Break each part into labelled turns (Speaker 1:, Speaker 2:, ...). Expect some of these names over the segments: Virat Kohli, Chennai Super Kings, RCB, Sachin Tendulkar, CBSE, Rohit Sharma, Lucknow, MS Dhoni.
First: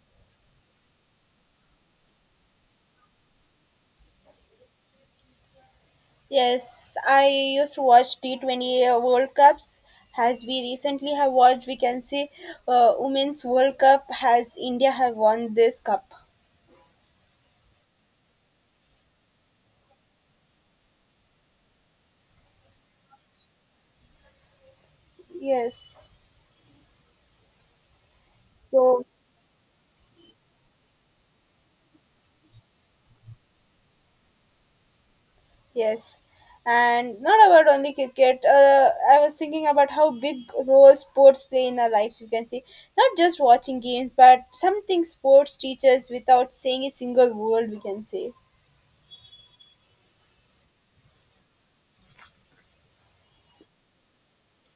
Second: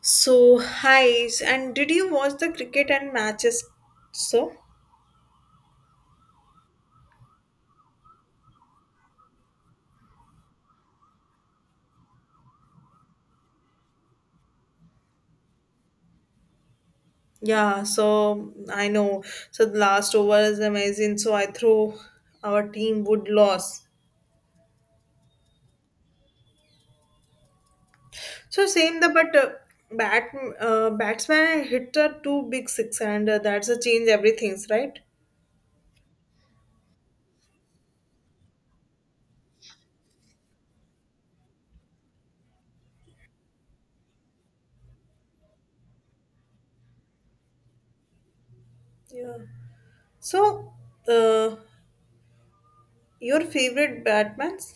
Speaker 1: So, hi, and did you watch the cricket and matches? So,
Speaker 2: Yes, I used to watch T20 World Cups. As we recently have watched, we can say Women's World Cup has India have won this cup.
Speaker 1: yeah, so I know. So, the last over is amazing. So, I throw our team would lose.
Speaker 2: Yes.
Speaker 1: So, same
Speaker 2: So
Speaker 1: the but bat batsman and hitter two big six, and that's a change everything's right.
Speaker 2: yes, and not about only cricket. I was thinking about how big role sports play in our lives. You can see not just watching games, but something sports teaches without saying a single word. We can say.
Speaker 1: Yeah. So, uh, your favorite Batmans?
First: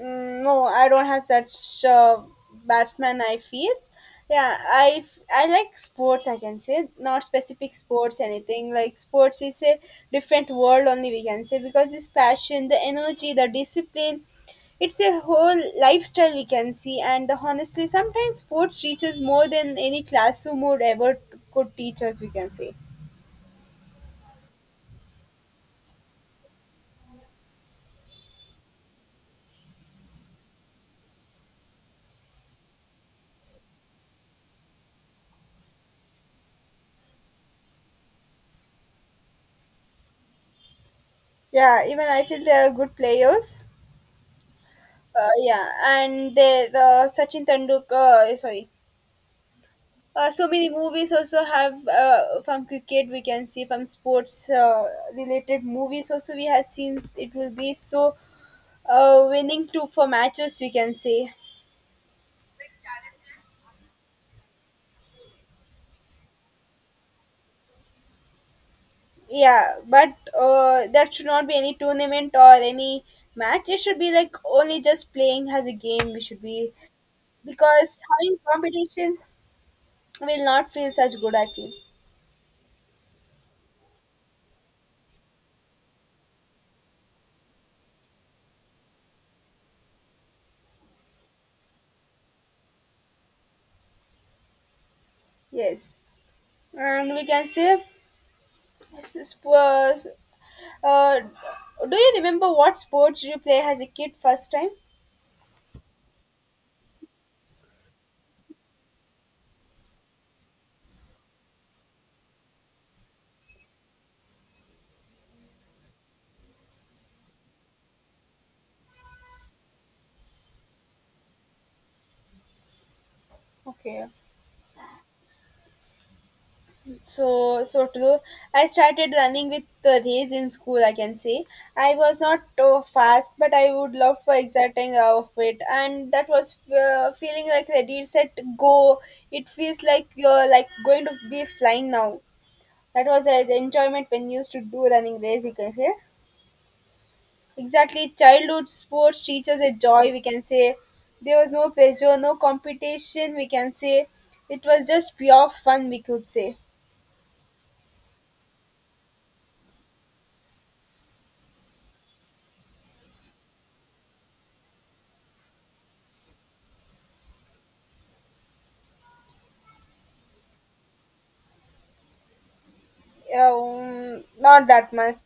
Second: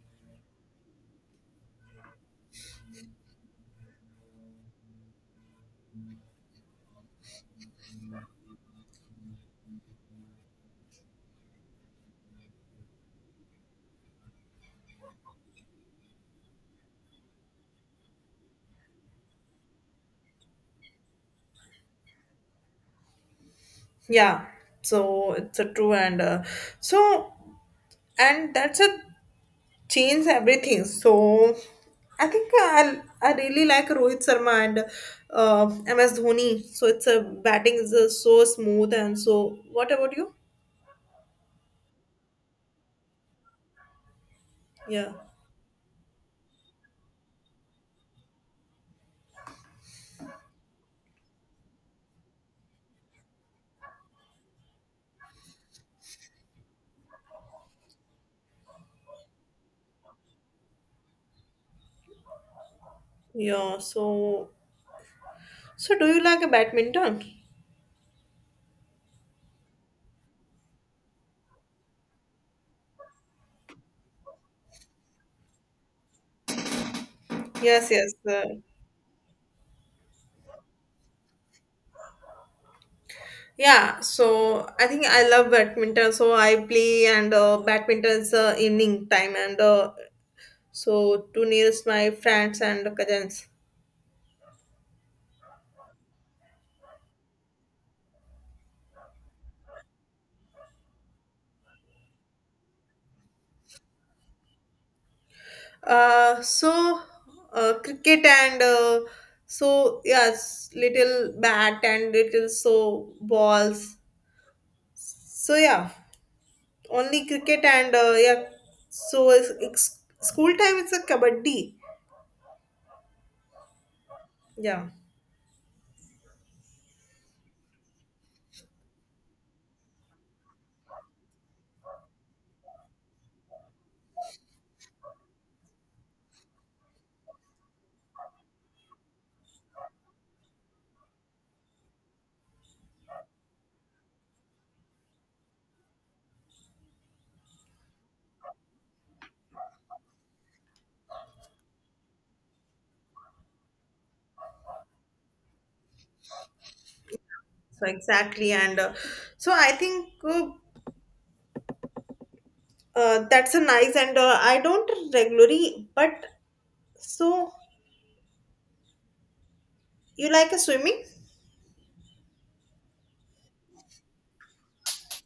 Speaker 2: Mm, no, I don't have such batsman. I feel, yeah, I like sports. I can say not specific sports, anything like sports is a different world only we can say because this passion, the energy, the discipline, it's a whole lifestyle we can see. And honestly, sometimes sports teaches more than any classroom would ever could teach us. We can say,
Speaker 1: Yeah. So it's a true and so and that's a change everything. So I think I really like Rohit Sharma and uh, MS Dhoni. So it's a batting is so smooth and so. What about you?
Speaker 2: yeah, even I feel they are good players.
Speaker 1: Yeah,
Speaker 2: Yeah, and they the Sachin Tendulkar. Sorry. So many movies also have from cricket we can see from sports related movies also we have seen it will be so winning to for matches we can say
Speaker 1: yeah. So so do you like a badminton?
Speaker 2: yeah but that should not be any tournament or any match, it should be like only just playing as a game we should be because
Speaker 1: Yes, yes.
Speaker 2: having competition will not feel such good, I feel
Speaker 1: Yeah. So I think I love badminton. So I play and badminton is evening time and so to nearest my friends and cousins.
Speaker 2: yes, and we can say this sports. Uh, do you remember what sports you play as a kid first time?
Speaker 1: So cricket and so yes, little bat and little so balls. So yeah, only cricket and yeah. So it's school time. It's a kabaddi.
Speaker 2: Okay.
Speaker 1: Yeah.
Speaker 2: So, true. I started running with the race in school, I can say. I was not fast, but I would love for exciting of it. And that was feeling like ready, set, go. It feels like you're like going to be flying now. That was the enjoyment when you used to do running race, we can say. Exactly, childhood sports teaches a joy, we can say. There was no pressure, no competition, we can say. It was just pure fun, we could say.
Speaker 1: So exactly, and so I think that's a nice and I don't regularly, but so you like a swimming?
Speaker 2: Not that much.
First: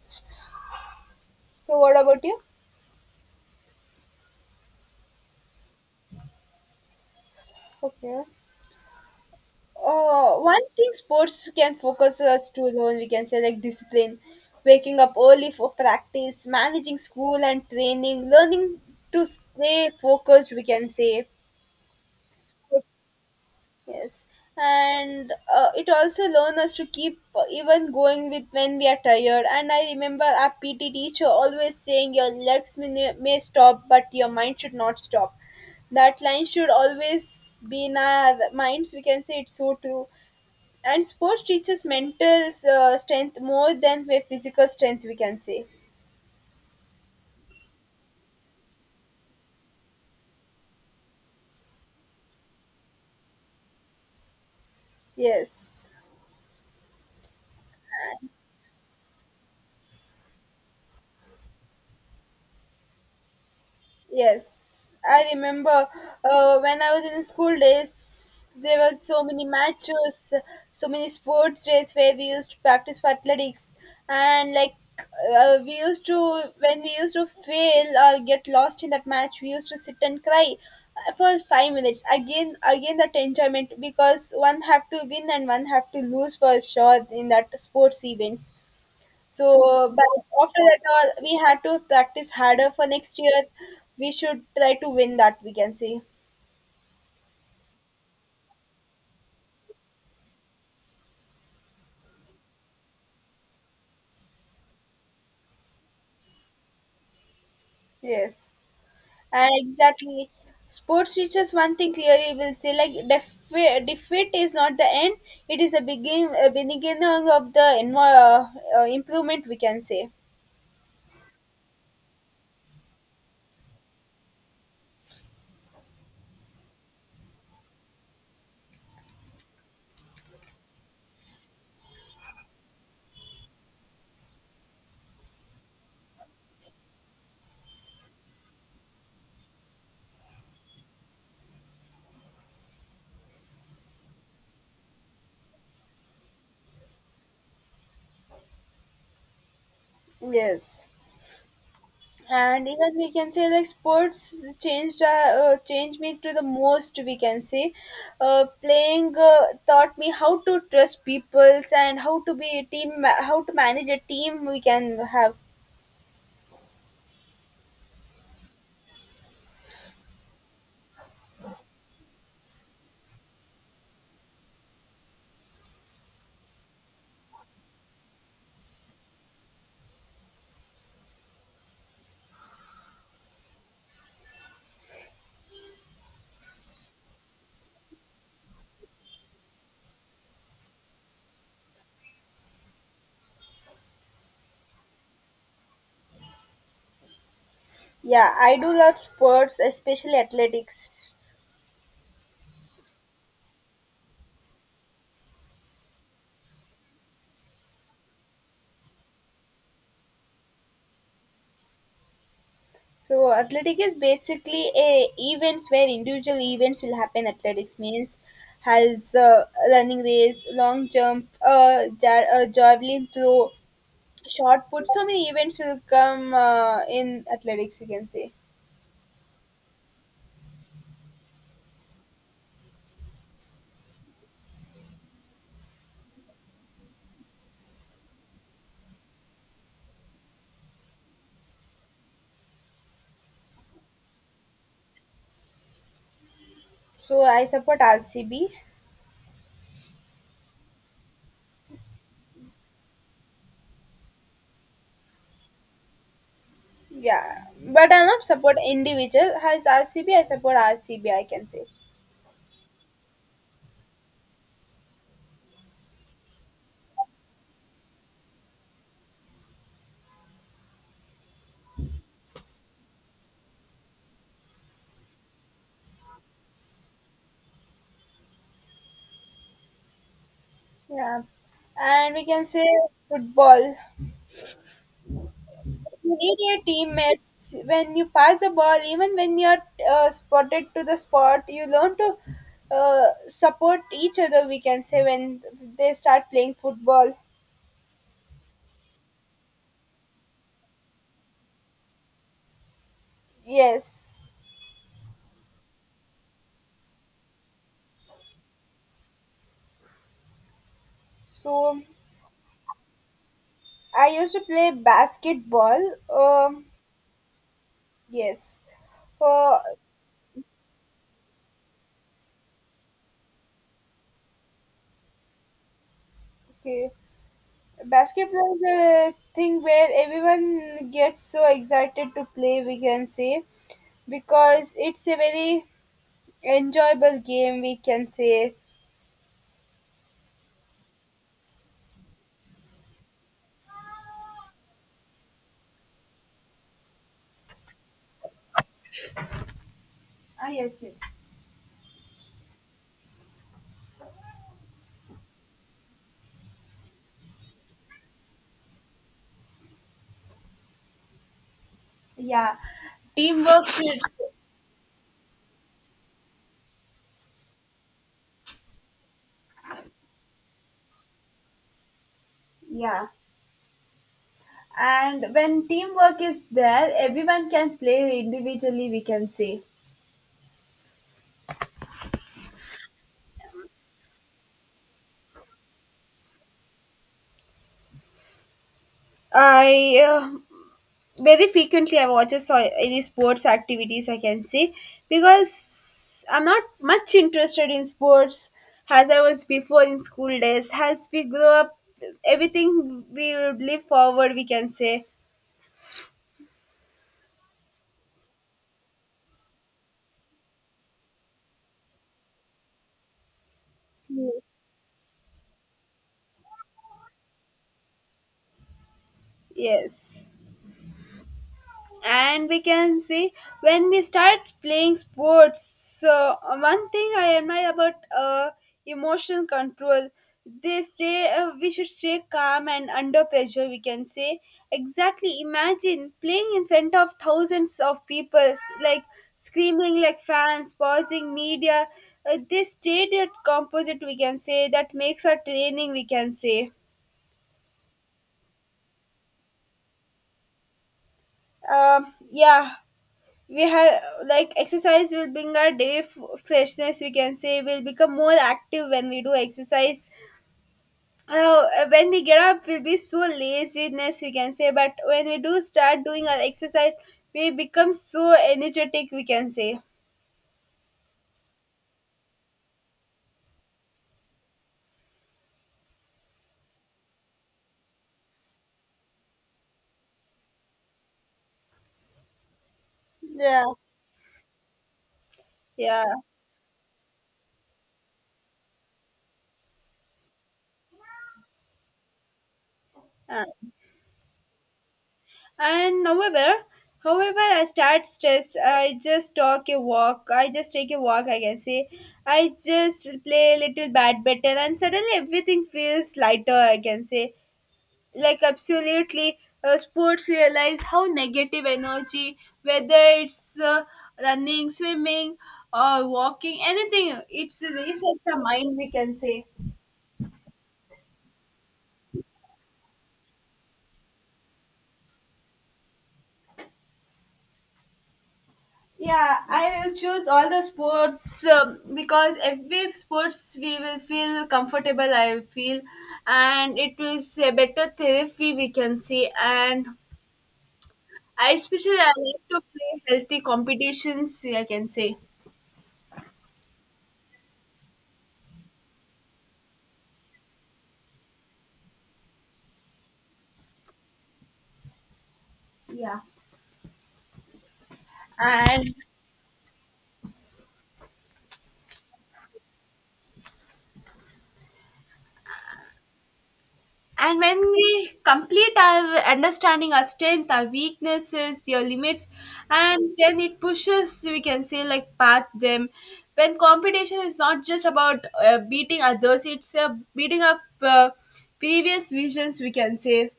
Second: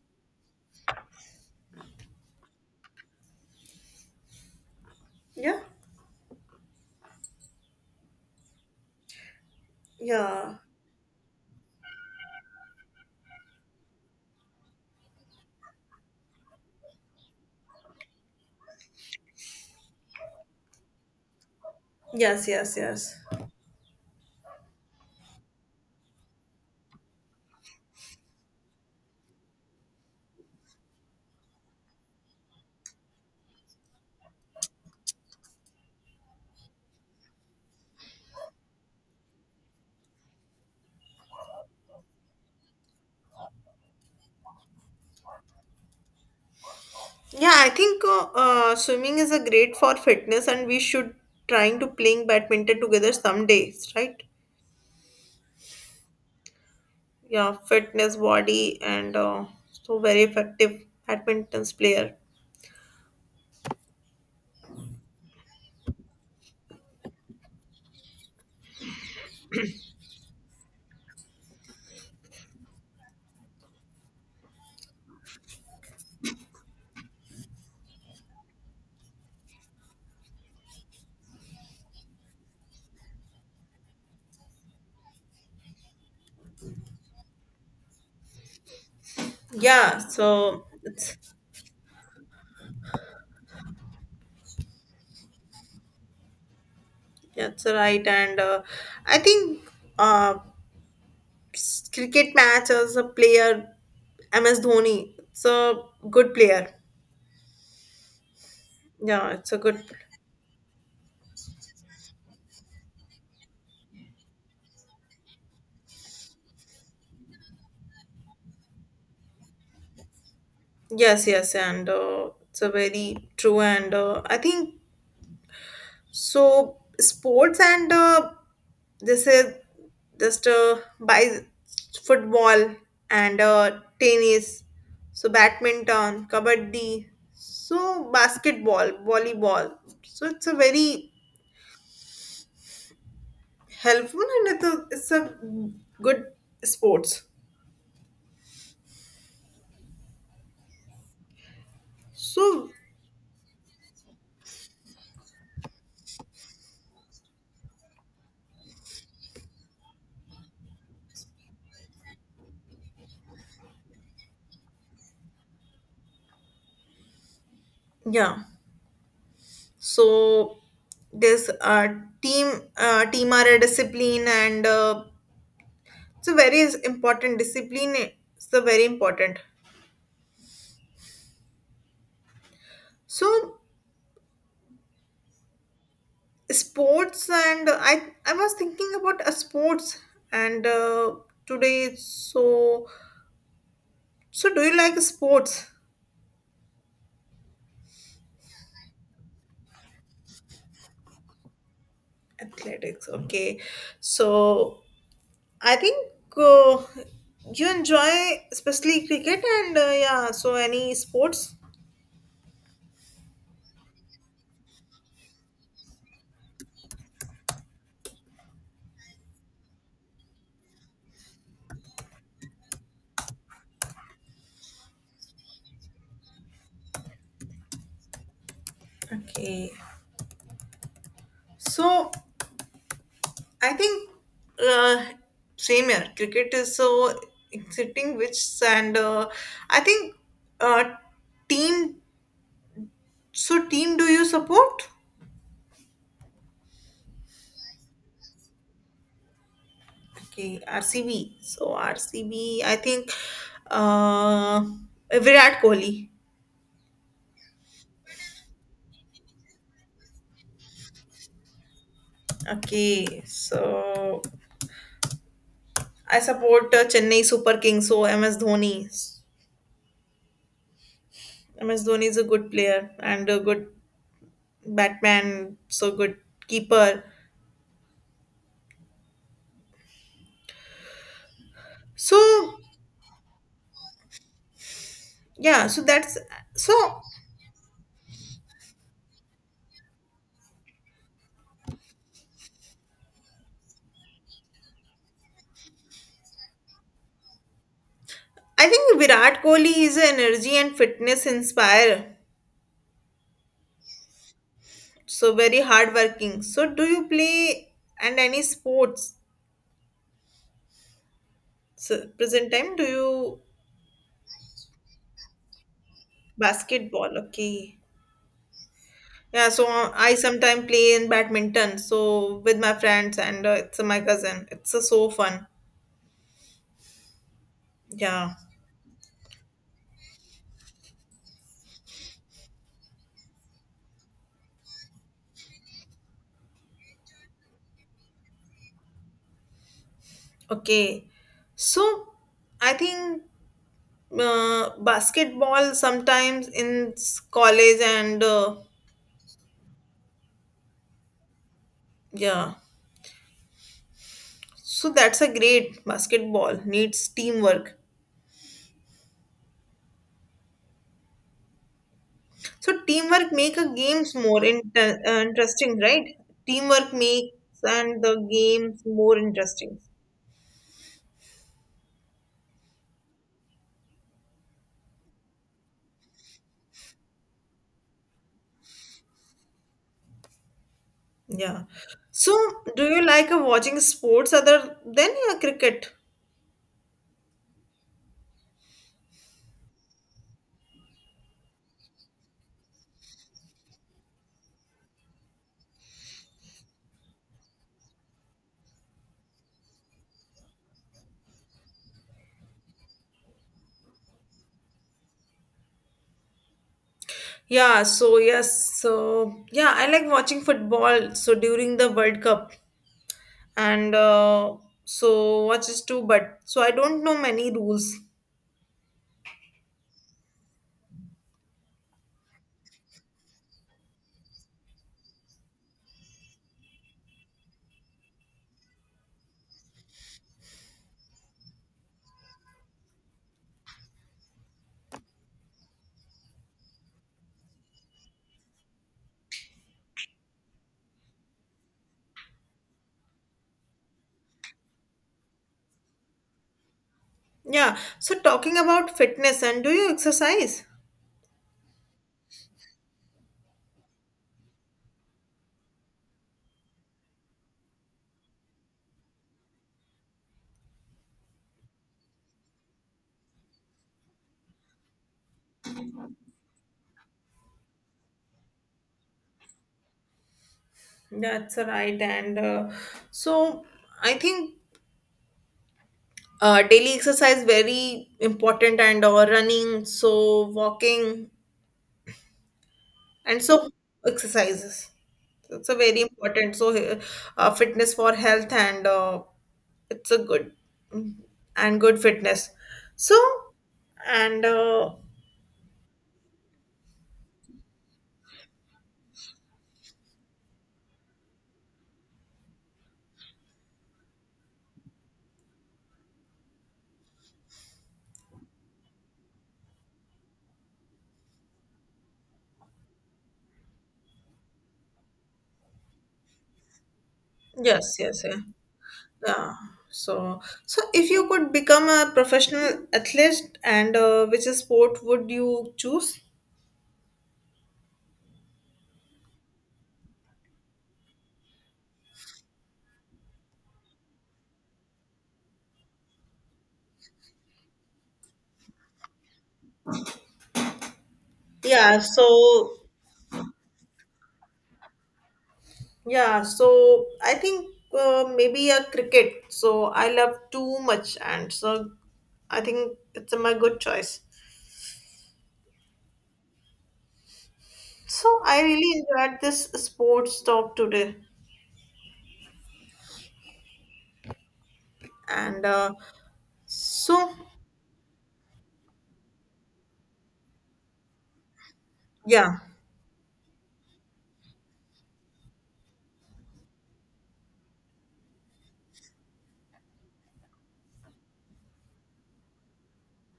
Speaker 2: So, what about you?
Speaker 1: Yeah.
Speaker 2: Okay.
Speaker 1: Yeah.
Speaker 2: One thing sports can focus us to learn, we can say, like discipline, waking up early for practice, managing school and training, learning to stay focused, we can say.
Speaker 1: Yes. Yes. Yes.
Speaker 2: Yes, and it also learns us to keep even going with when we are tired. And I remember our PT teacher always saying, "Your legs may stop, but your mind should not stop." That line should always be in our minds. We can say it's so true. And sports teaches mental strength more than their physical strength. We can say
Speaker 1: Yeah, I think swimming is a great for fitness, and we should trying to playing badminton together some days, right?
Speaker 2: yes.
Speaker 1: Yeah, fitness, body, and so very effective badminton player.
Speaker 2: Yes, I remember when I was in school days, there were so many matches, so many sports days where we used to practice for athletics, and like we used to when we used to fail or get lost in that match, we used to sit and cry for 5 minutes. Again, again that enjoyment because one have to win and one have to lose for sure in that sports events. So,
Speaker 1: Yeah,
Speaker 2: but after
Speaker 1: so
Speaker 2: that, all
Speaker 1: it's
Speaker 2: we had to practice harder for next year. We should try to win that, we can say.
Speaker 1: that's right, and I think uh, cricket match as a player, MS Dhoni, it's a good player.
Speaker 2: Yes.
Speaker 1: Yeah,
Speaker 2: And
Speaker 1: it's a good.
Speaker 2: exactly. Sports teaches one thing clearly, will say like defeat is not the end, it is a a beginning of the improvement, we can say.
Speaker 1: Yes, yes, and it's a very true, and I think so sports and this is just by football and tennis, so badminton, kabaddi, so basketball, volleyball. So it's a very helpful and it's a good sports.
Speaker 2: Yes. And
Speaker 1: So
Speaker 2: even we can say like sports changed uh, changed me to the most, we can say. Playing taught me how to trust peoples and how to be a how to manage a team, we can have
Speaker 1: yeah, so this team are a discipline and it's a very important discipline. It's a very important. So sports and I was thinking about a sports and today it's so so do you like sports
Speaker 2: yeah, I do love sports, especially athletics.
Speaker 1: athletics okay so I think uh, you enjoy especially cricket and yeah so any sports
Speaker 2: So athletic is basically a events where individual events will happen. Athletics means has running race, long jump, javelin throw, shot put, so many events will come in athletics, you can say.
Speaker 1: okay so I think uh, same here cricket is so exciting which and I think uh, team so, team do you support?
Speaker 2: So I support RCB,
Speaker 1: Okay, RCB. So, RCB, I think uh, Virat Kohli.
Speaker 2: yeah, but I not support individual. Has RCB? I support RCB, I can say.
Speaker 1: Okay, so I support Chennai Super Kings. So, MS Dhoni. MS Dhoni is a good player and a good batman, so good keeper.
Speaker 2: Yeah, and we can
Speaker 1: So,
Speaker 2: say football,
Speaker 1: yeah, so
Speaker 2: you
Speaker 1: that's
Speaker 2: need your
Speaker 1: so
Speaker 2: teammates when you pass the ball even when you're spotted to the spot. You learn to support each other, we can say, when they start playing football.
Speaker 1: I think Virat Kohli is an energy and fitness inspire.
Speaker 2: Yes.
Speaker 1: So, very hardworking. So, do you play and any sports?
Speaker 2: So
Speaker 1: So present time, do you
Speaker 2: I used to play basketball.
Speaker 1: basketball? Okay.
Speaker 2: Yes.
Speaker 1: Yeah,
Speaker 2: Uh,
Speaker 1: so I sometimes play in badminton. So with my friends and it's my cousin. It's so fun.
Speaker 2: okay.
Speaker 1: Yeah.
Speaker 2: Basketball is a thing where everyone gets so excited to play, we can say, because it's a very enjoyable game, we can say.
Speaker 1: Okay. So I think basketball sometimes in college and
Speaker 2: Ah, yes, yes.
Speaker 1: yeah. So that's a great basketball needs teamwork.
Speaker 2: Yeah.
Speaker 1: So teamwork make
Speaker 2: Teamwork
Speaker 1: a
Speaker 2: is,
Speaker 1: games more interesting, right? Teamwork makes and the games more interesting.
Speaker 2: yeah. And when teamwork is there, everyone can play individually, we can say.
Speaker 1: Yeah. So do you like watching sports other than your cricket?
Speaker 2: I Very frequently I watch a so any sports activities, I can say, because I'm not much interested in sports as I was before in school days. As we grow up, everything we will live forward. We can say
Speaker 1: Yeah, so yes, so yeah, I like watching football. So during the World Cup, and so watches too, but so I don't know many rules.
Speaker 2: yes. And we can see when we start playing sports so one thing I admire about emotional control. They stay we should stay calm and under pressure, we can say. Exactly, imagine playing in front of thousands of people, like screaming like fans, pausing media. They stayed at composite, we can say, that makes our training, we can say.
Speaker 1: Yeah, so talking about fitness and do you exercise?
Speaker 2: Um, yeah, we have like exercise will bring our day freshness, we can say. We'll become more active when we do exercise. uh, when we get up we'll be so laziness, we can say, but when we do start doing our exercise we become so energetic, we can say.
Speaker 1: That's right, and so I think daily exercise very important and or running so walking and
Speaker 2: Yeah,
Speaker 1: so exercises it's a very
Speaker 2: yeah.
Speaker 1: important so fitness for health and it's a good mm, and good fitness so
Speaker 2: uh,
Speaker 1: and
Speaker 2: and However, I start stressed, I just take a walk, I can say. I just play a little badminton and suddenly everything feels lighter, I can say, like absolutely. Sports realize how negative energy, whether it's running, swimming or walking, anything, it's
Speaker 1: yes yes
Speaker 2: resets
Speaker 1: yeah.
Speaker 2: the mind, we can say.
Speaker 1: Yeah so so if you could become a professional athlete and which sport would you choose
Speaker 2: Yeah, I will choose all the sports. Um, because every sports we will feel comfortable, I feel, and it is a better therapy, we can say. And I,
Speaker 1: yeah
Speaker 2: especially I like to
Speaker 1: so
Speaker 2: play healthy competitions, I can say.
Speaker 1: yeah, so I think maybe a cricket. So I love too much, and so I think it's my good choice.
Speaker 2: Yeah,
Speaker 1: So I
Speaker 2: and.
Speaker 1: really enjoyed this sports talk today, and so
Speaker 2: And when we complete our understanding our strength, our weaknesses, your limits,
Speaker 1: yeah,
Speaker 2: and then it pushes, we can say, like, path them. When competition is not just about beating others, it's beating up previous visions, we can say.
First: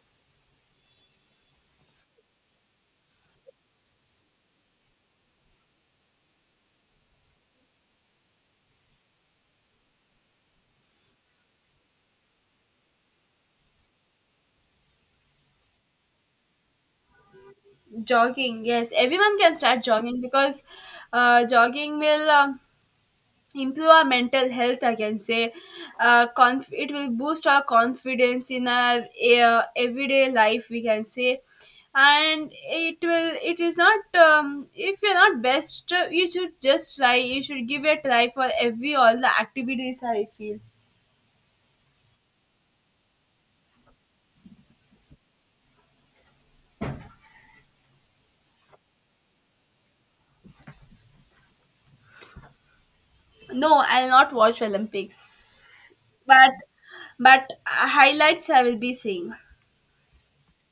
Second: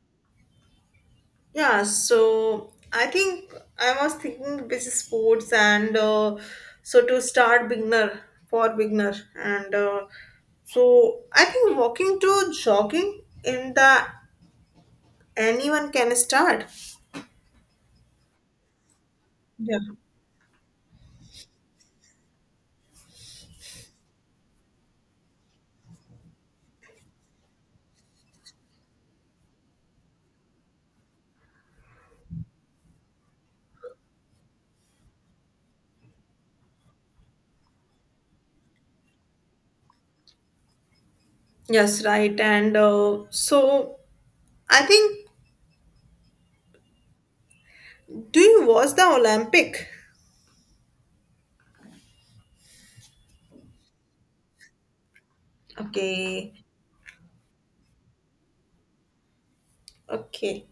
Speaker 1: yeah. So I think I was thinking this is sports, and so to start beginner for beginner, and so I think walking to jogging in the anyone can start.
Speaker 2: Jogging, yes, everyone can
Speaker 1: Yeah.
Speaker 2: start jogging because jogging will. Improve our mental health, I can say. It will boost our confidence in our everyday life, we can say, and it will. It is not, if you're not best you should just try, you should give it a try for every all the activities, I feel.
Speaker 1: Yes, right. And so I think, do you watch the Olympic?
Speaker 2: No, I'll not watch Olympics, but
Speaker 1: Okay,
Speaker 2: but highlights I will be seeing.
Speaker 1: okay.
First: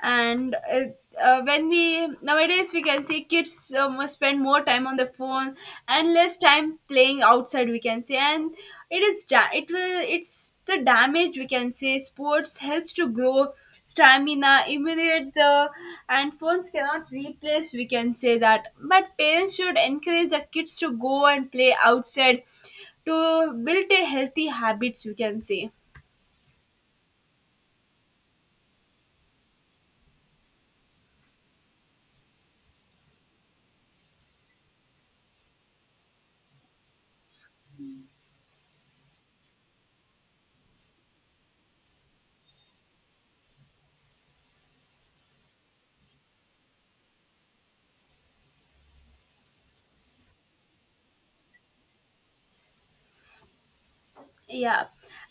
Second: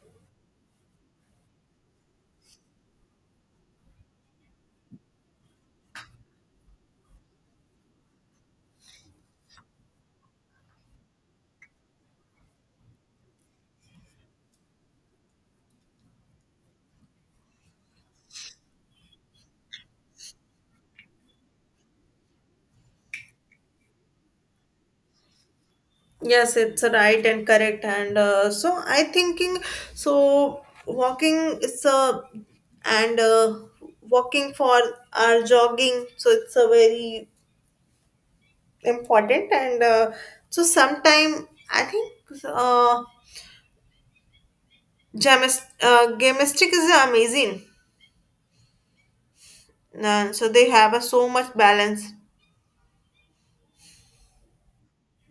Speaker 2: And when we nowadays we can see kids must spend more time on the phone and less time playing outside, we can say, and it is it will it's the damage, we can say. Sports helps to grow stamina, immunity, the. And phones cannot replace, we can say, that, but parents should encourage their kids to go and play outside to build a healthy habits, we can say.
Speaker 1: Yes, it's right and correct. And so I thinking, so walking is a and walking for our jogging. So it's a very important. And so sometime I think uh, gymnastic is amazing. So they have a so much balance.
Speaker 2: Yeah,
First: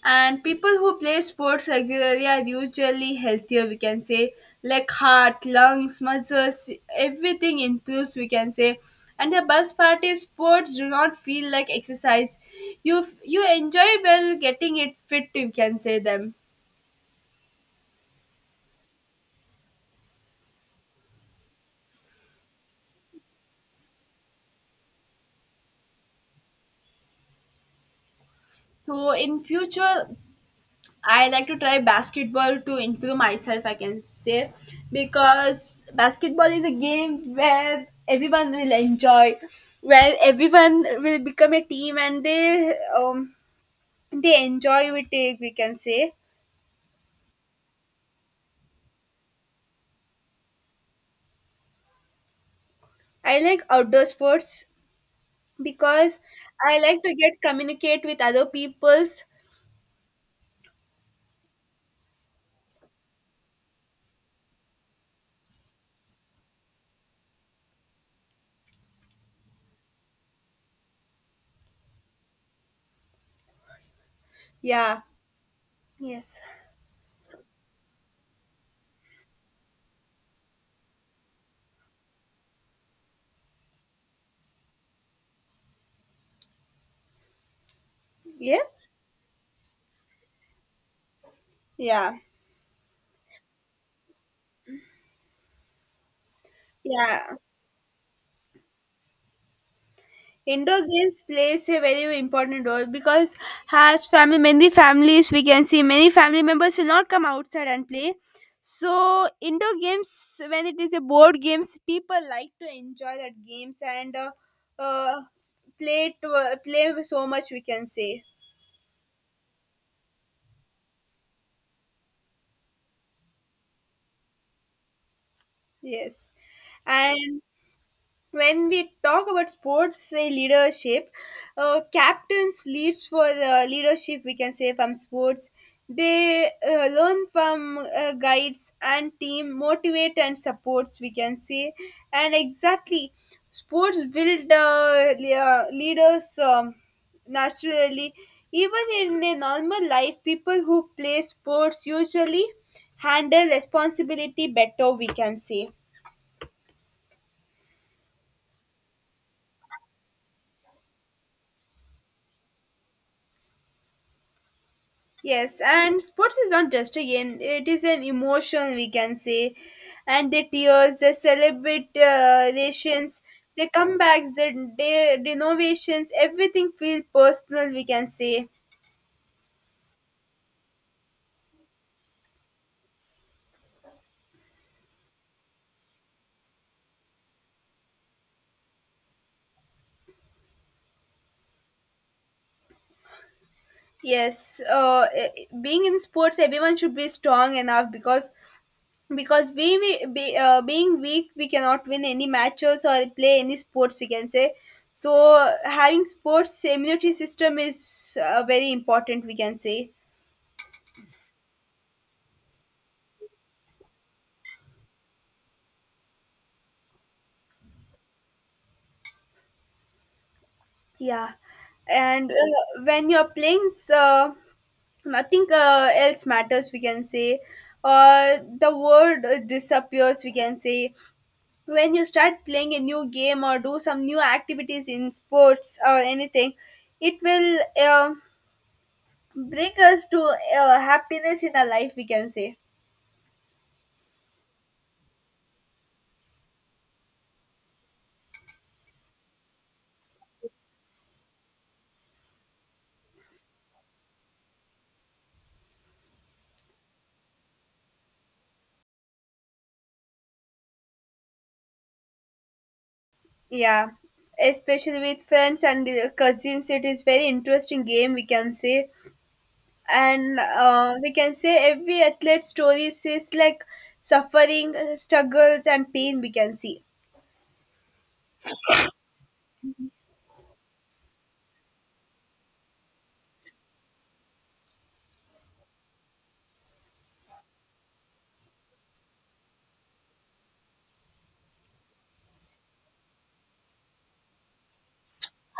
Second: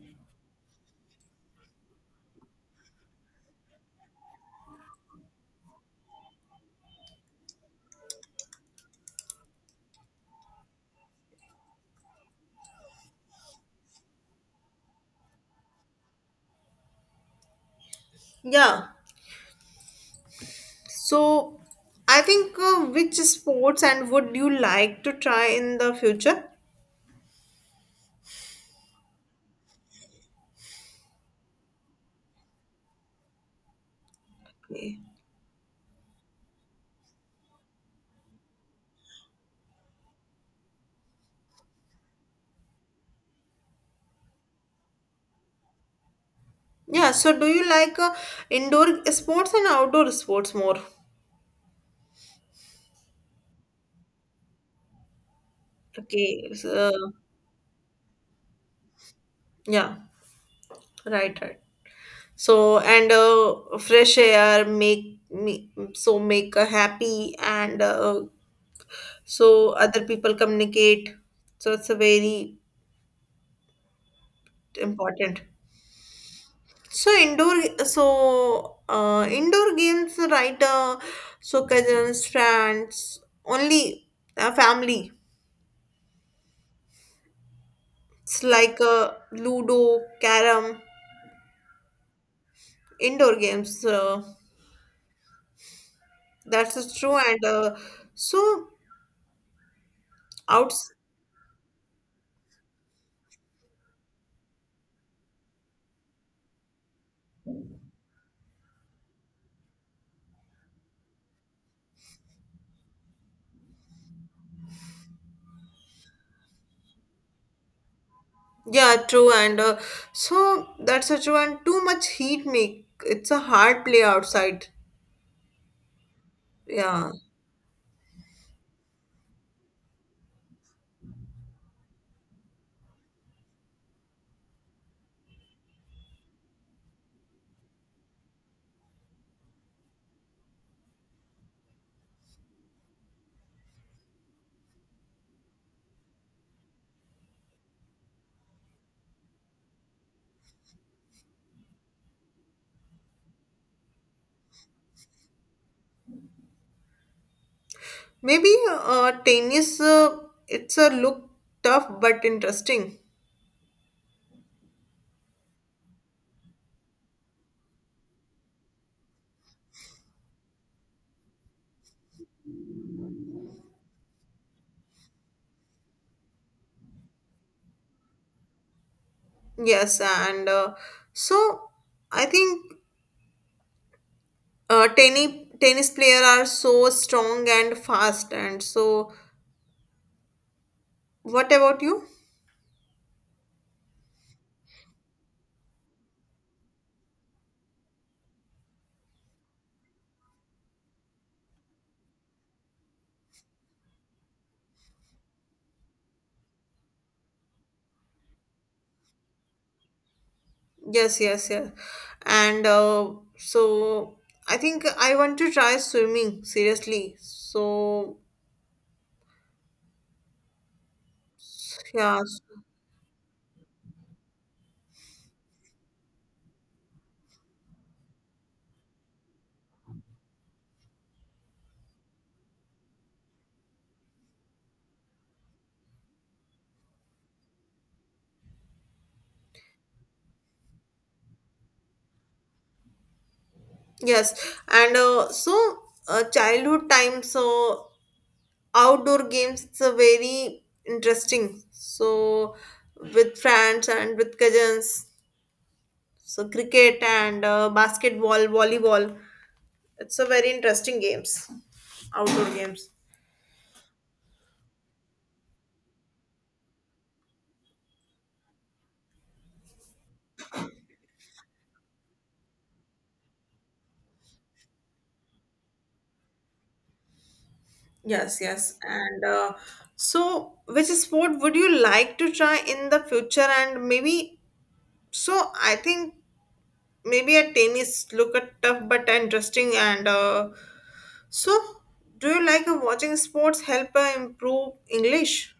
Speaker 2: and people who play sports regularly are usually healthier, we can say, like heart, lungs, muscles, everything improves, we can say. And the best part is sports do not feel like exercise. You enjoy well getting it fit, you can say them.
Speaker 1: Yeah. So, I think which sports and would you like to try in the future?
Speaker 2: So in future, I like to try basketball to improve myself, I can say,
Speaker 1: Okay.
Speaker 2: because basketball is a game where everyone will enjoy, where everyone will become a team and they enjoy with it. We can say
Speaker 1: Yeah, so do you like indoor sports and outdoor sports more?
Speaker 2: I like outdoor sports because
Speaker 1: Okay, so,
Speaker 2: I like to get communicate with other people's.
Speaker 1: yeah, right, right. So, and fresh air make me so make a happy and so other people communicate. So it's a very
Speaker 2: Yeah.
Speaker 1: important.
Speaker 2: Yes.
Speaker 1: So indoor, so indoor games, right? So cousins, friends, only family. It's like
Speaker 2: Yes.
Speaker 1: Ludo, Carom,
Speaker 2: Yeah.
Speaker 1: indoor games. That's true,
Speaker 2: Yeah.
Speaker 1: and so
Speaker 2: Indoor
Speaker 1: outs.
Speaker 2: games plays a very important role because has family many families we can see, many family members will not come outside and play. So indoor games, when it is a board games people like to enjoy that games, and uh, play to, play so much, we can say.
Speaker 1: Yeah, true, and so that's true, and too much heat make it's a hard play outside.
Speaker 2: Yes,
Speaker 1: Yeah,
Speaker 2: and when we talk about sports, say leadership, captains leads for leadership, we can say, from sports they learn from guides and team motivate and supports, we can say. And exactly, sports build leaders, naturally. Even in a normal life, people who play sports usually handle responsibility better, we can say.
Speaker 1: maybe tennis. It's a look tough but interesting.
Speaker 2: Yes, and sports is not just a game, it is an emotion, we can say. And the tears, the celebrations, the comebacks, the renovations, everything feel personal, we can say.
Speaker 1: Yes, and so I think uh, tennis tennis player are so strong and fast. And so, what about you?
Speaker 2: Yes, being in sports, everyone should be strong enough because because being weak, we cannot win any matches or play any sports, we can say. So having sports immunity system is very important, we can say.
Speaker 1: Yes, yes, yes. And so I think I want to try swimming seriously. So
Speaker 2: Yeah,
Speaker 1: yeah,
Speaker 2: and when you're playing, so nothing else matters. We can say, the world disappears. We can say when you start playing a new game or do some new activities in sports or anything, it will bring us to happiness in our life. We can say,
Speaker 1: yes, and so childhood time. So outdoor games. It's a very interesting. So with friends and with cousins so cricket and basketball, volleyball. It's a very interesting games, outdoor games.
Speaker 2: yeah, especially with friends and cousins. It is very interesting game. We can say and we can say every athlete story says like suffering struggles and pain we can see.
Speaker 1: Yes, yes. And so, which sport would you like to try in the future? And maybe, so I think maybe a tennis look at tough but interesting. And so, do you like watching sports help improve English?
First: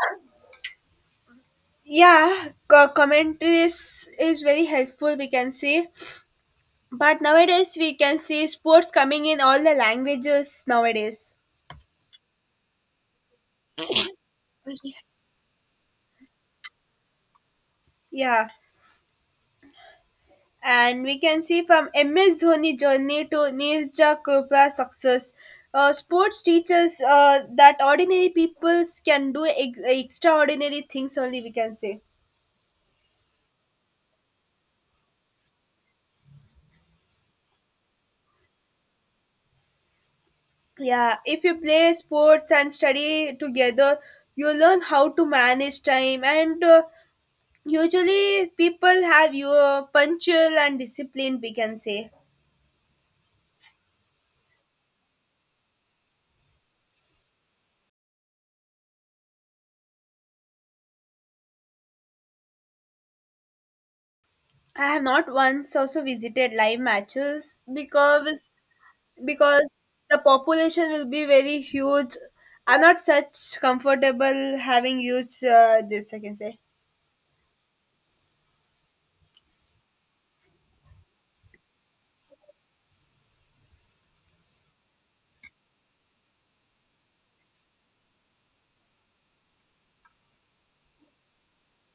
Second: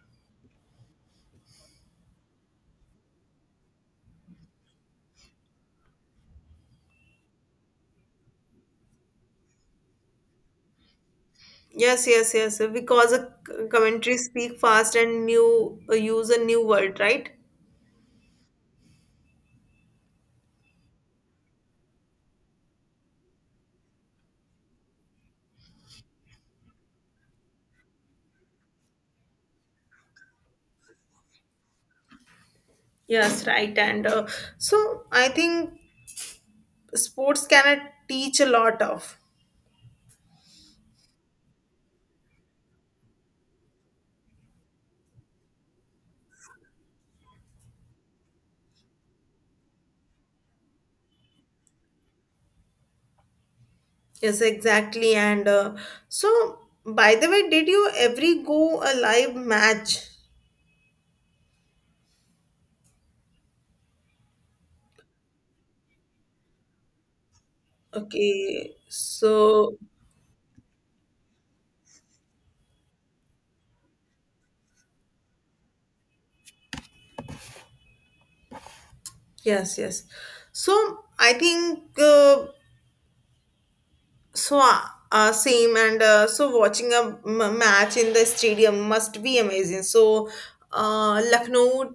Speaker 2: Yeah, commentaries is very helpful, we can see, but nowadays we can see sports coming in all the languages nowadays.
Speaker 1: Yes, yes, yes. Because a commentary speak fast and new use a new word, right?
Speaker 2: Yeah, and we can see from MS Dhoni journey to Nirja Chopra's success, sports teaches that ordinary peoples can do extraordinary things only, we can say.
Speaker 1: Yes, right. And so I think sports can teach a lot of.
Speaker 2: Yeah, if you play sports and study together, you learn how to manage time. And usually, people have your punctual and disciplined. We can say
Speaker 1: Yes, exactly. And so, by the way, did you ever go a live match?
Speaker 2: I have not once also visited live matches because
Speaker 1: Okay.
Speaker 2: because
Speaker 1: So,
Speaker 2: the population will be very huge. I'm not such comfortable having huge this. I can say.
Speaker 1: yes, yes. So, I think so. Same and so watching a match in the stadium must be amazing. So, uh, Lucknow,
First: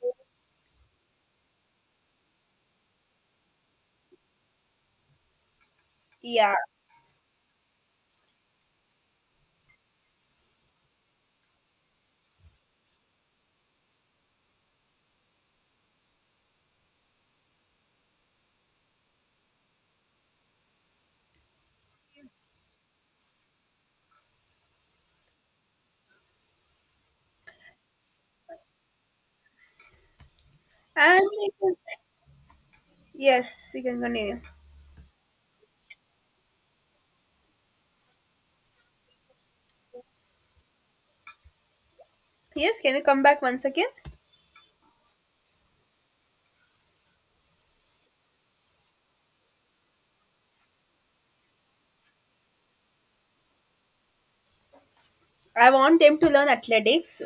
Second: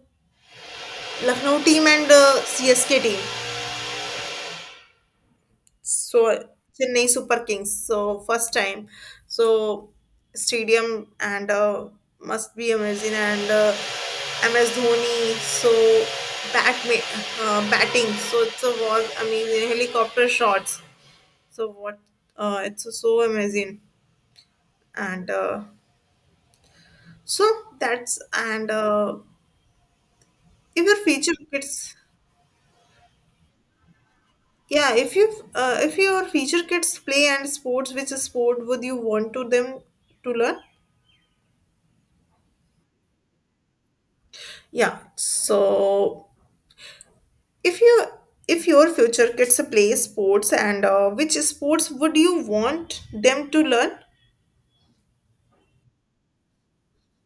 Speaker 1: Lucknow team and CSK team. So
Speaker 2: Yeah,
Speaker 1: Chennai Super Kings. So first time. So stadium and must be amazing and MS Dhoni. So bat batting. So it's a was amazing helicopter shots. So what? It's so amazing and so that's and if your
Speaker 2: and
Speaker 1: feature kids
Speaker 2: yes, you can continue.
Speaker 1: yeah if you if your future kids play and sports which sport would you want to them to learn
Speaker 2: Yes, can you come back once again?
Speaker 1: yeah. So if you if your future kids play sports and which sports would you want them to learn?
Speaker 2: I want them to learn athletics.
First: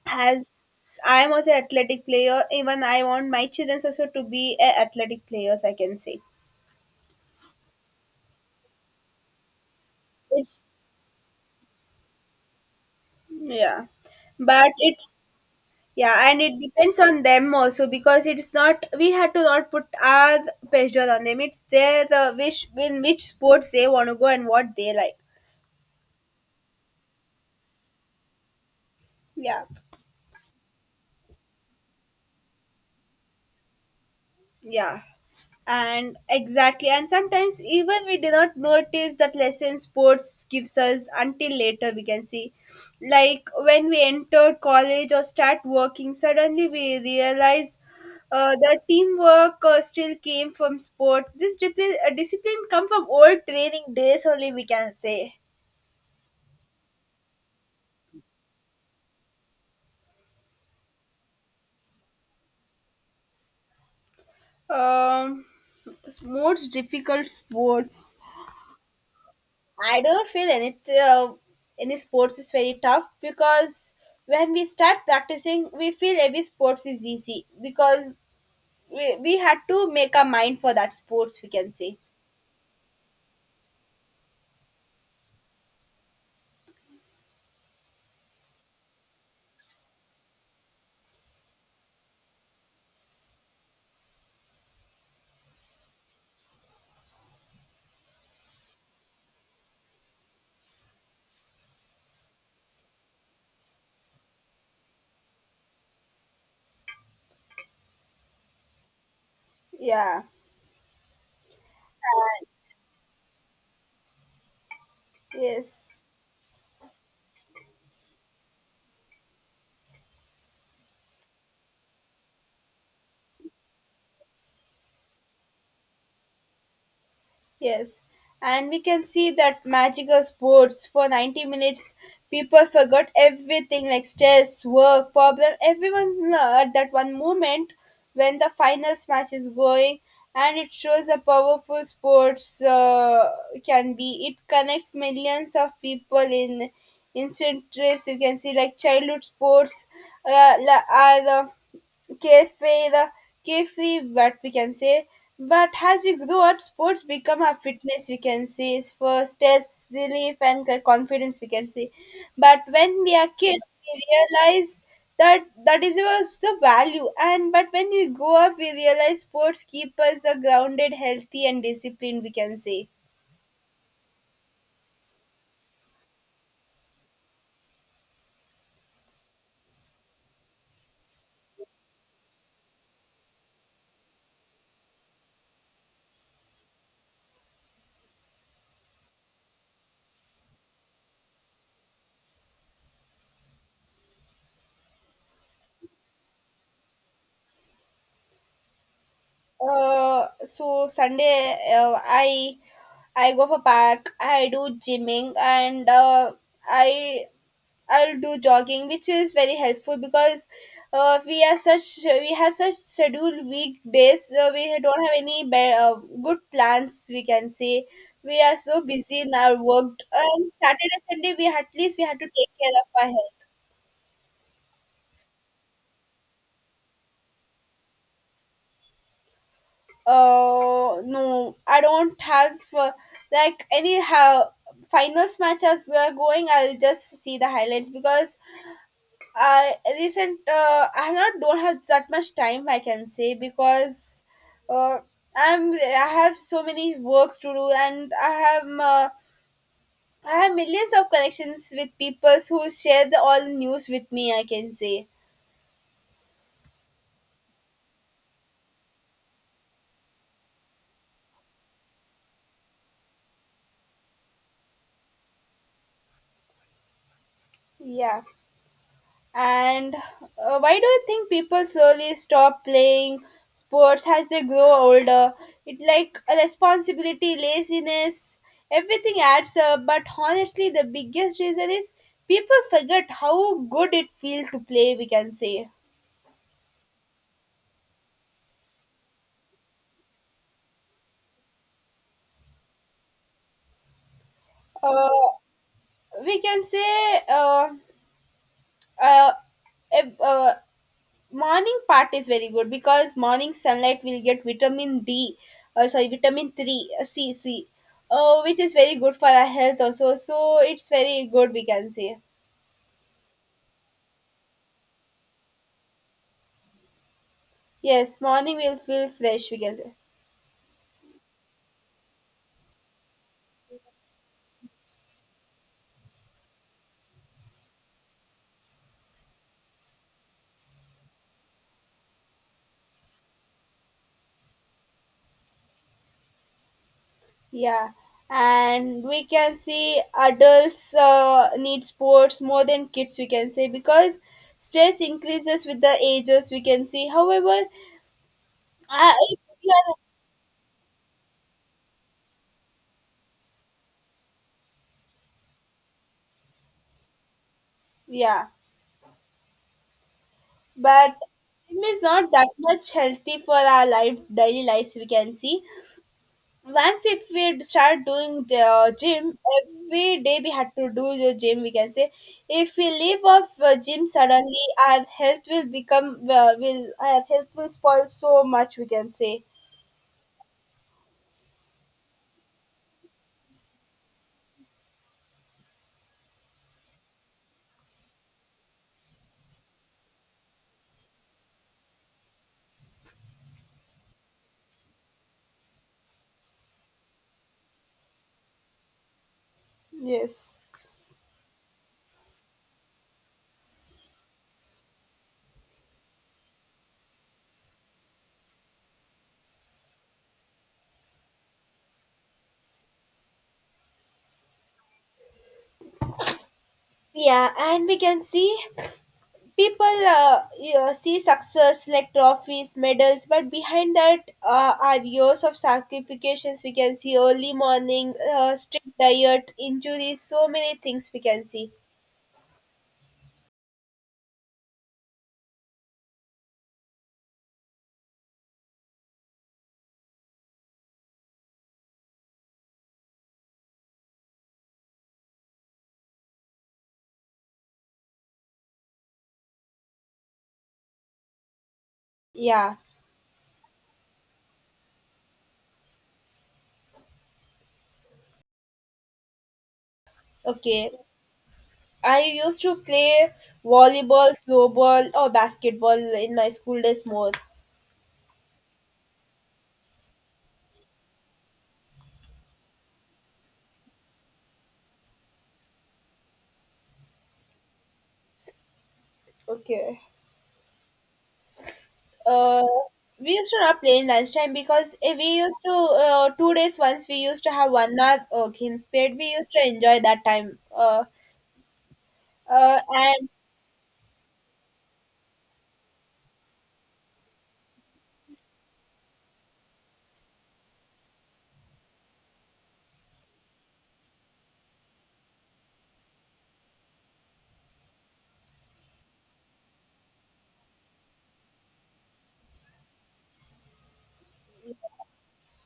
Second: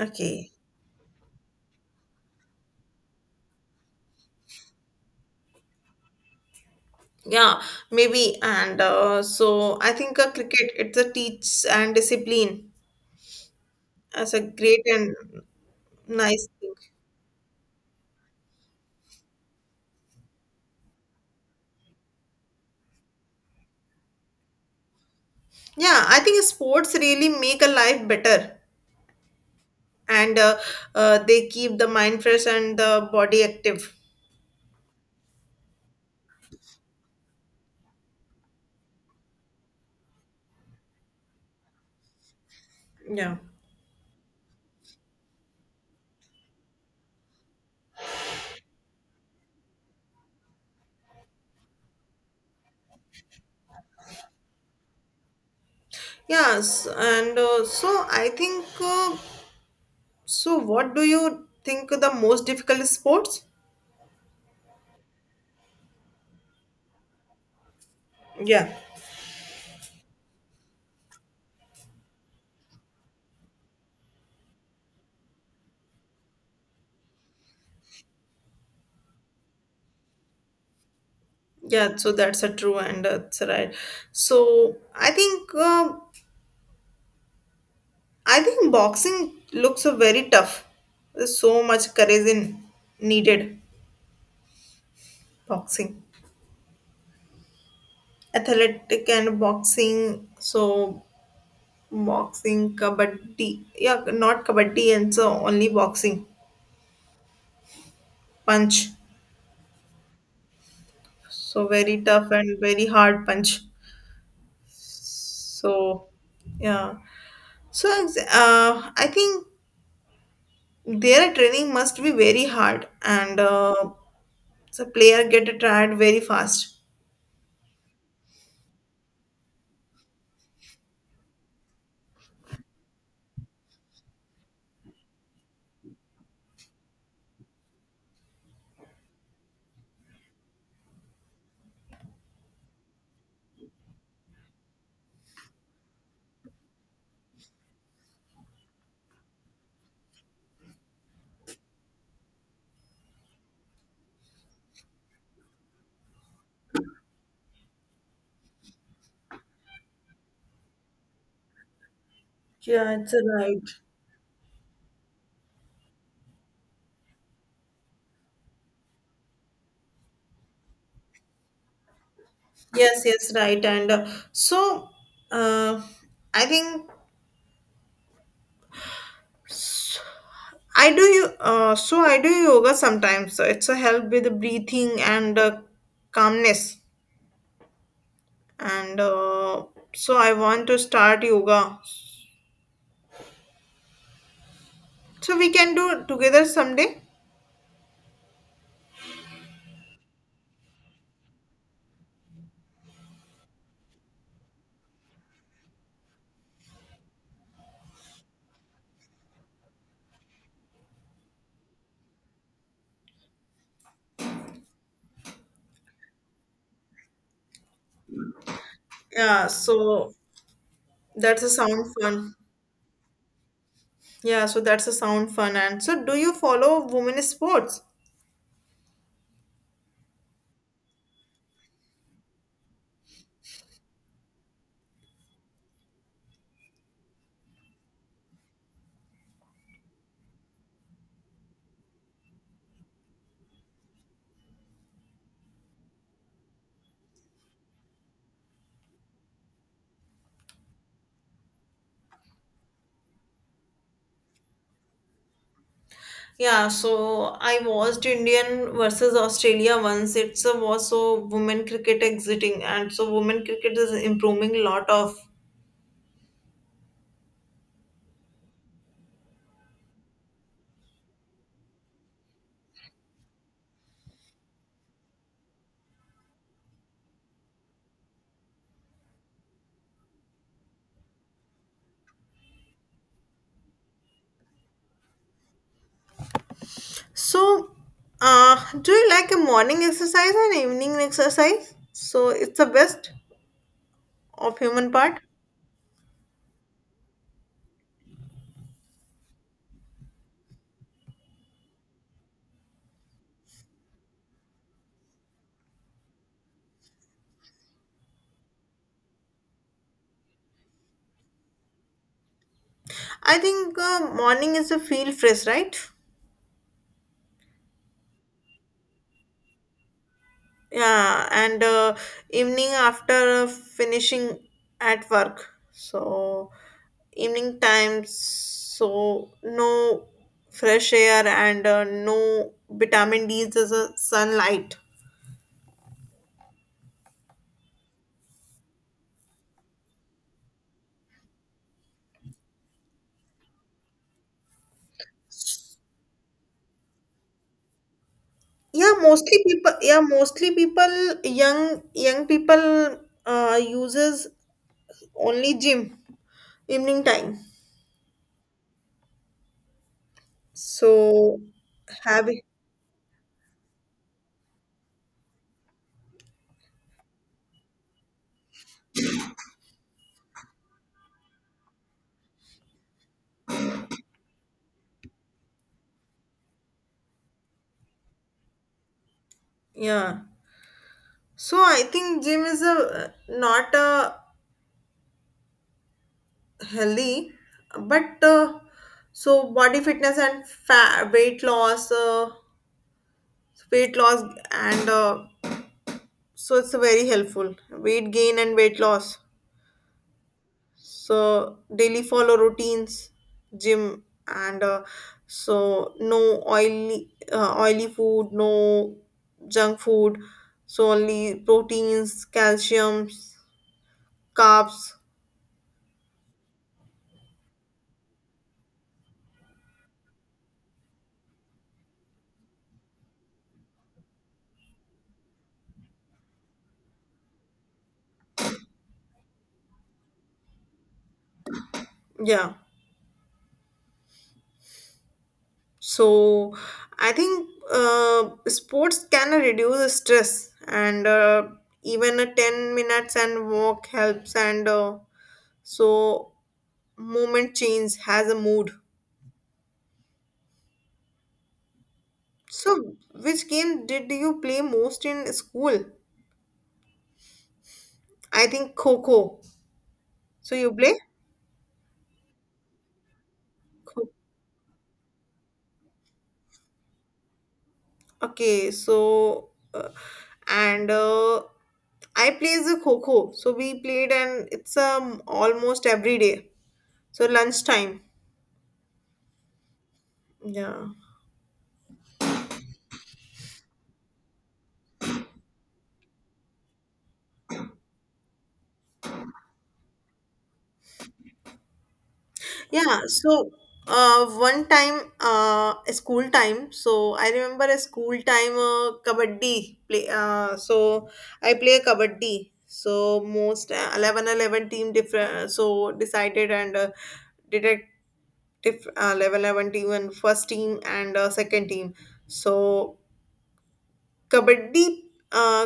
Speaker 1: Okay.
Speaker 2: As I am also an athletic player, even I want my children also to be a athletic players. I can say
Speaker 1: Yeah, maybe. And so I think
Speaker 2: it's,
Speaker 1: cricket it's a teach and discipline
Speaker 2: yeah,
Speaker 1: as a
Speaker 2: but
Speaker 1: great
Speaker 2: it's,
Speaker 1: and
Speaker 2: yeah, and
Speaker 1: nice
Speaker 2: it
Speaker 1: thing.
Speaker 2: depends on them also because it's not we had to not put our pressure on them. It's their wish in which sports they want to go and what they like.
Speaker 1: Yeah, I think sports really make a life better
Speaker 2: Yeah.
Speaker 1: and they keep the mind fresh and the body active.
Speaker 2: Yeah. And exactly. And sometimes even we do not notice that lesson sports gives us until later, we can see.
Speaker 1: Yeah.
Speaker 2: Like when we entered college or start working, suddenly we realize the teamwork still came from sports. This discipline, discipline come from old training days only, we can say.
Speaker 1: Yes, and so I think so, what do you think the most difficult sports?
Speaker 2: Um, most difficult sports.
Speaker 1: Yeah,
Speaker 2: I don't feel any sports is very tough because when we start practicing, we feel every sports is easy because we had to make our mind for that sports. We can
Speaker 1: yeah.
Speaker 2: say,
Speaker 1: So that's a true and that's right. So I think boxing looks a very tough. There's so much courage in needed boxing, athletic and boxing. So boxing, kabaddi. Yeah, not kabaddi and so only boxing punch.
Speaker 2: yeah,
Speaker 1: So very tough and very hard punch.
Speaker 2: yes.
Speaker 1: So yeah. So, I think their training must be very hard, and the player get tired very fast.
Speaker 2: Yes, and we can see that magical sports for 90 minutes. People forgot everything like stress, work, problem. Everyone at that one moment when the finals match is going, and it shows how powerful sports can be. It connects millions of people in instant trips. You can see like childhood sports are. Cafe the cafe, what we can say, but as we grow up sports become our fitness, we can say, is for stress relief and confidence, we can say, but when
Speaker 1: Yeah, it's
Speaker 2: we
Speaker 1: a
Speaker 2: are kids
Speaker 1: right.
Speaker 2: we realize that that is was the value, and but when we grow up we realize sports keep us grounded, healthy and disciplined, we can say.
Speaker 1: Yes, yes, right. And so, uh, I think s- I do you. So I do yoga sometimes. So it's a help with the breathing and calmness. And so I want to start yoga. So we can do together someday.
Speaker 2: So sunday, I go for park, I do gymming and i I'll do jogging, which is very helpful because we are such we have such scheduled weekdays. We don't have any good plans. We can say we are so busy in
Speaker 1: Yeah.
Speaker 2: our work.
Speaker 1: So
Speaker 2: And Saturday, Sunday,
Speaker 1: that's
Speaker 2: we
Speaker 1: a
Speaker 2: at
Speaker 1: sound
Speaker 2: least we have to
Speaker 1: fun.
Speaker 2: take care of our health.
Speaker 1: Yeah, so that's a sound fun. And so, do you follow women's sports?
Speaker 2: No, I don't have like any how finals match as we are going. I'll just see the highlights because I recent, I not don't have that much time, I can say, because uh, I have so many works to do, and I have millions of connections with people who share the all news with me, I can say.
Speaker 1: Yeah, so I watched Indian versus Australia once. It's a was so women cricket exiting, and so women cricket is improving a lot of.
Speaker 2: Yeah. And why do you think people slowly stop playing sports as they grow older? It like a responsibility, laziness, everything adds up. But honestly, the biggest reason is people forget how good it feels to play. We can say,
Speaker 1: So, do you like a morning exercise and evening exercise? So it's the best of human part.
Speaker 2: uh, we can say, uh, uh, ev- uh, morning part is very good because morning sunlight will get vitamin D, sorry, vitamin 3, C, which is very good for our health also. So it's very good, we can say.
Speaker 1: I think morning is a feel fresh, right?
Speaker 2: Yes, morning will feel fresh, we can say.
Speaker 1: Yeah, and evening after finishing at work. So evening times, so no fresh air and no vitamin D as a sunlight.
Speaker 2: Yeah. And we can see adults need sports more than kids, we can say, because stress increases with the ages, we can see. However,
Speaker 1: Yeah,
Speaker 2: I, if
Speaker 1: mostly
Speaker 2: you
Speaker 1: people.
Speaker 2: are-
Speaker 1: Yeah, mostly people. Young people uses only gym evening time.
Speaker 2: yeah. But
Speaker 1: So
Speaker 2: gym is
Speaker 1: have
Speaker 2: not that much healthy for our life daily lives, we can see. Once if we start doing the gym every day we had to do the gym, we can say, if we leave off gym suddenly our health will become will our health will spoil so much, we can say.
Speaker 1: yeah. So I think gym is a not a healthy but so body fitness and fat, weight loss and so it's very helpful weight gain and weight loss
Speaker 2: Yes,
Speaker 1: so daily follow routines gym and so no oily food no junk food so only proteins calciums carbs
Speaker 2: yeah. And we can see people, yeah, see success like trophies, medals, but behind that are years of sacrifices. We can see early morning, strict diet, injuries, so many things, we can see.
Speaker 1: yeah so I think sports can reduce the stress and even a 10 minutes and walk helps and so movement change has a mood.
Speaker 2: Yeah,
Speaker 1: So which game did you play most in school? I think Coco. So you
Speaker 2: okay.
Speaker 1: play?
Speaker 2: I used to play
Speaker 1: Kho-
Speaker 2: volleyball, throwball, or basketball in my school days more.
Speaker 1: Okay, so and I plays the Coco. So we played and it's almost every day. So lunchtime.
Speaker 2: Okay.
Speaker 1: Yeah.
Speaker 2: Uh, we used to not play in lunchtime because eh, we used to 2 days once we used to have 1 hour games period. We used to enjoy that time. Uh, uh,
Speaker 1: Yeah,
Speaker 2: and
Speaker 1: so one time, a school time. So I remember a school time kabaddi play. So I play kabaddi. So most 11 eleven team different. So decided and did a 11 eleven team and first team and second team. So kabaddi uh,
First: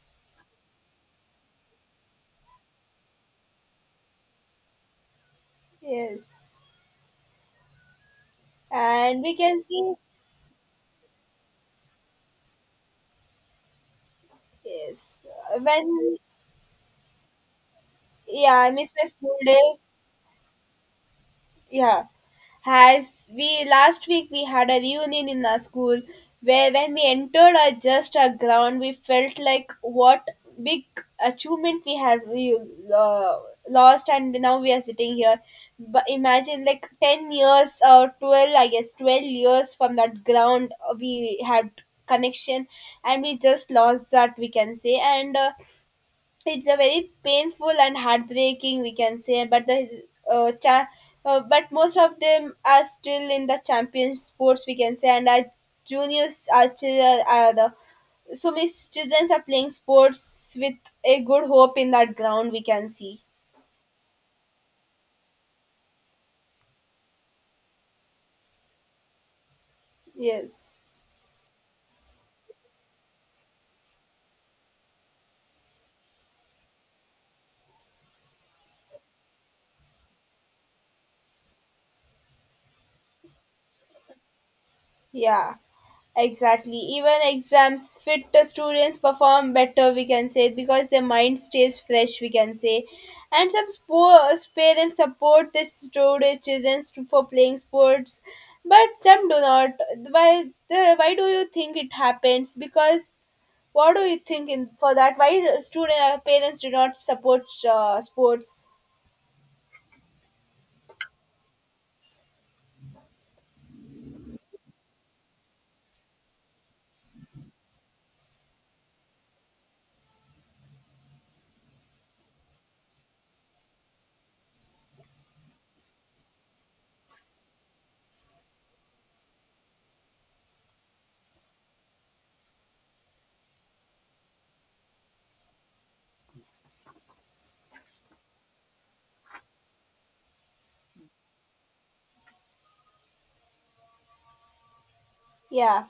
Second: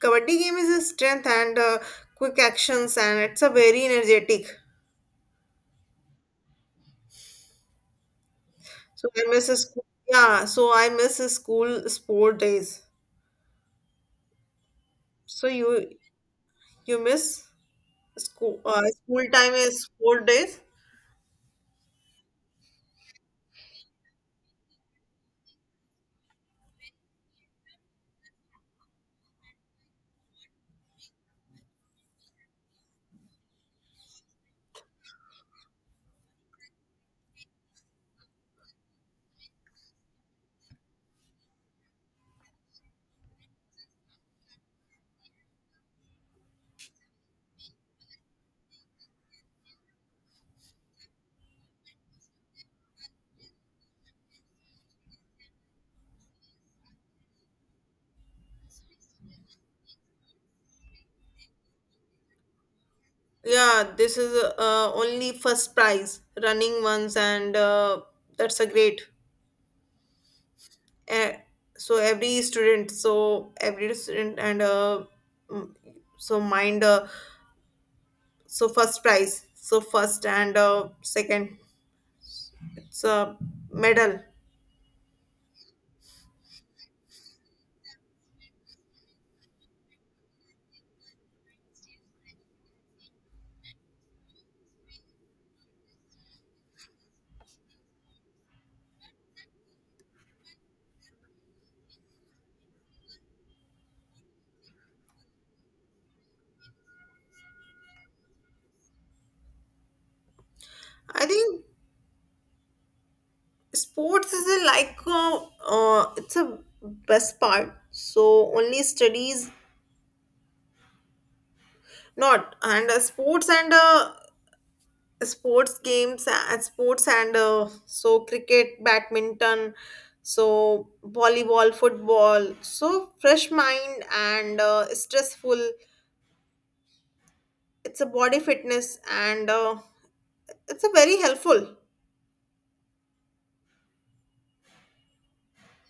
Speaker 1: kabaddi game is a strength and quick actions and it's a very energetic
Speaker 2: yes,
Speaker 1: so
Speaker 2: and
Speaker 1: I
Speaker 2: we
Speaker 1: miss
Speaker 2: can
Speaker 1: his school.
Speaker 2: see
Speaker 1: Yeah, so I miss his school sport days.
Speaker 2: yes
Speaker 1: So you
Speaker 2: when,
Speaker 1: miss school
Speaker 2: yeah, I miss my
Speaker 1: school
Speaker 2: school
Speaker 1: time is
Speaker 2: days.
Speaker 1: sport days.
Speaker 2: Yeah, as we last week we had a reunion in our school where when we entered our just our ground we felt like what big achievement we have we, uh, lost and now we are sitting here. But imagine like 10 years or 12, I guess 12 years from that ground we had connection and we just lost that, we can say, and it's a very painful and heartbreaking, we can say, but the uh, cha- but most of them are still in the champion sports, we can say, and our juniors are, are the so many students are playing sports with a good hope in that ground, we can see.
Speaker 1: Yeah, this is only first prize running ones and that's a great.
Speaker 2: Yes,
Speaker 1: Uh, so every student and mm, so mind so first prize, so first and second. It's a medal.
Speaker 2: yeah. Exactly. Even exams, fit students perform better, we can say, because their mind stays fresh, we can say. And some sports parents support their students, children for playing sports, but some do not. Why, why do you think it happens? Because what do you think in, for that? Why do student parents do not support sports?
Speaker 1: I think sports is a like it's a best part so only studies not and sports and sports games and sports and so cricket badminton so volleyball football so fresh mind and stressful it's a body fitness and it's a very helpful
Speaker 2: Yeah.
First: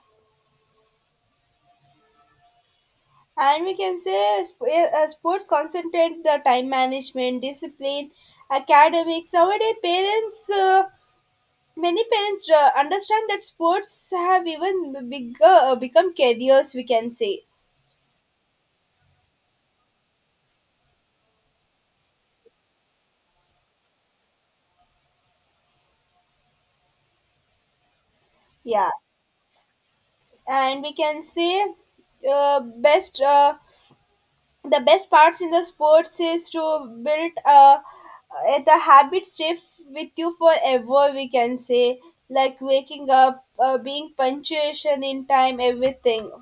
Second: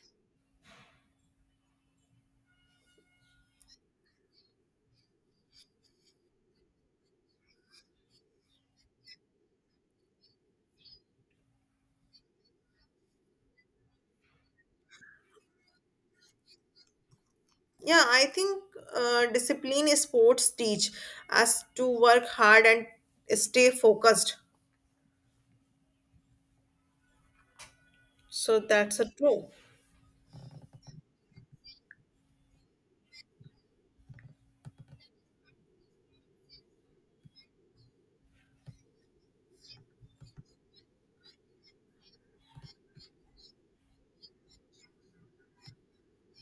Speaker 2: And we can say sports concentrate the time management, discipline, academics. Nowadays, parents, many parents understand that sports have even bigger become careers. We can say,
Speaker 1: yeah I think discipline is sports teach us to work hard and stay focused so
Speaker 2: yeah,
Speaker 1: that's a true.
Speaker 2: and we can say, best the best parts in the sports is to build the habit stay with you forever. We can say, like waking up, being punctuation in time, everything.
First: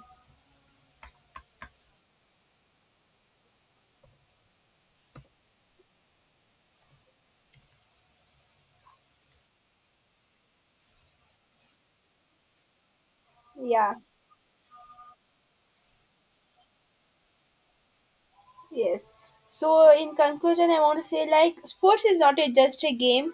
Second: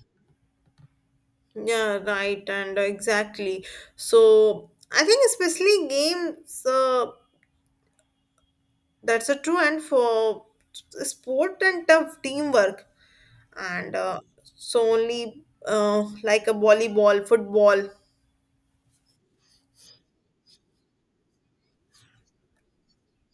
Speaker 1: Yeah, right, and exactly. So I think especially games, that's a true, and for sport and tough teamwork,
Speaker 2: Yeah,
Speaker 1: and so only like a volleyball, football.
Speaker 2: yes. So, in conclusion, I want to say like sports is not a, just a game.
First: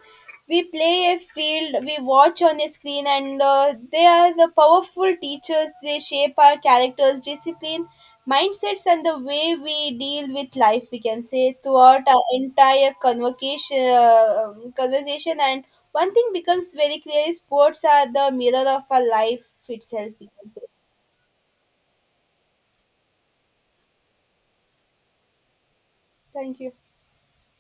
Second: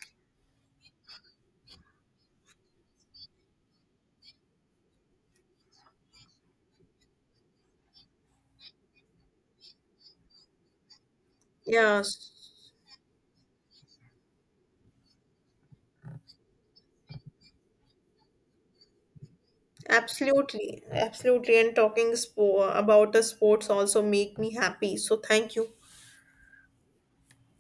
Speaker 2: We play a field, we watch on a screen, and they are the powerful teachers. They shape our characters, discipline, mindsets, and the way we deal with life. We can say
Speaker 1: Yeah,
Speaker 2: throughout our entire convocation, conversation, and one thing becomes very clear: is sports are the mirror of our life itself. We can say.
Speaker 1: absolutely, absolutely. And talking about the sports also make me happy. So thank you.
Speaker 2: Thank you.